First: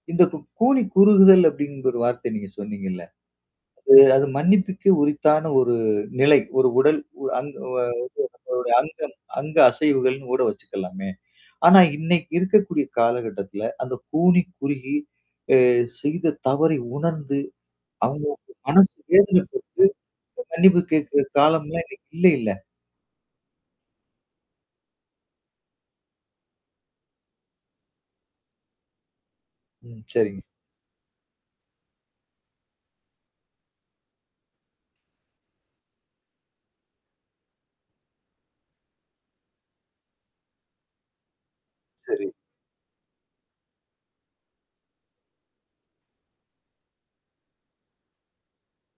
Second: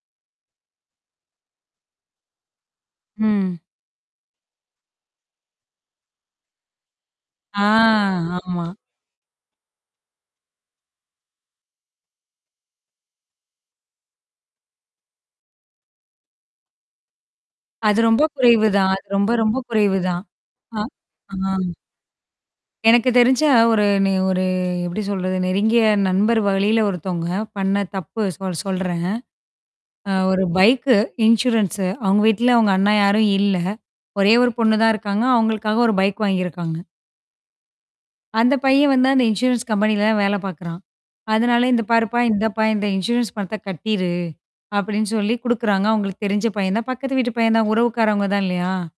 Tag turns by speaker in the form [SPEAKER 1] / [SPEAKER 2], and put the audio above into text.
[SPEAKER 1] இந்த கு கூனி குறுகுதல் அப்டின்ற ஒரு வார்த்தை நீங்க சொன்னீங்கள்ல?
[SPEAKER 2] ம்.
[SPEAKER 1] [unintelligible] அது மன்னிப்புக்கே உரித்தான ஒரு நிலை ஒரு உடல் அங்
[SPEAKER 2] ஆ,
[SPEAKER 1] இது நம்மளோட
[SPEAKER 2] ஆமா.
[SPEAKER 1] அங்கம் அங்க அசைவுகள்னு கூட வச்சுக்கலாமே! ஆனா இன்னைக்கு இருக்கக்கூடிய காலகட்டத்தில, அந்த கூனி குறுகி, அ செய்த தவறை உணர்ந்து,
[SPEAKER 2] அது ரொம்ப
[SPEAKER 1] அவங்களுக்கு
[SPEAKER 2] குறைவுதான்.
[SPEAKER 1] மனசு
[SPEAKER 2] அது ரொம்ப ரொம்ப
[SPEAKER 1] வேதனப்பட்டு,
[SPEAKER 2] குறைவுதான். அ,
[SPEAKER 1] மன்னிப்பு கேட்கிற
[SPEAKER 2] ஆ.
[SPEAKER 1] காலம்லாம் இன்னைக்கு இல்லைல?
[SPEAKER 2] எனக்கு தெரிஞ்சா ஒரு ஒரு எப்படி சொல்றது நெருங்கிய நண்பர் வழியில ஒருத்தவங்க. பண்ண தப்பு சொ சொல்றேன்.
[SPEAKER 1] ம்.
[SPEAKER 2] அ
[SPEAKER 1] சரிங்க.
[SPEAKER 2] ஒரு பைக்கு இன்சூரன்ஸ்ஸு அவுங்க வீட்ல அவுங்க அண்ணா யாரும் இல்ல. ஒரே ஒரு பொண்ணு தான் இருக்காங்க. அவங்களுக்காக ஒரு பைக் வாங்கியிருக்காங்க. அந்த பையன் வந்து அந்த இன்சூரன்ஸ் கம்பெனில தான் வேலை பாக்கறான். அதனால இந்த பாருப்பா,
[SPEAKER 1] சரி.
[SPEAKER 2] இந்தப்பா இந்த இன்சூரன்ஸ் பணத்த கட்டிரு, அப்டின்னு சொல்லி குடுக்கறாங்க. அவங்களுக்கு தெரிஞ்ச பையன் தான் பக்கத்து வீட்டு பையன் தான் உறவுக்காரவங்க தான் இல்லையா?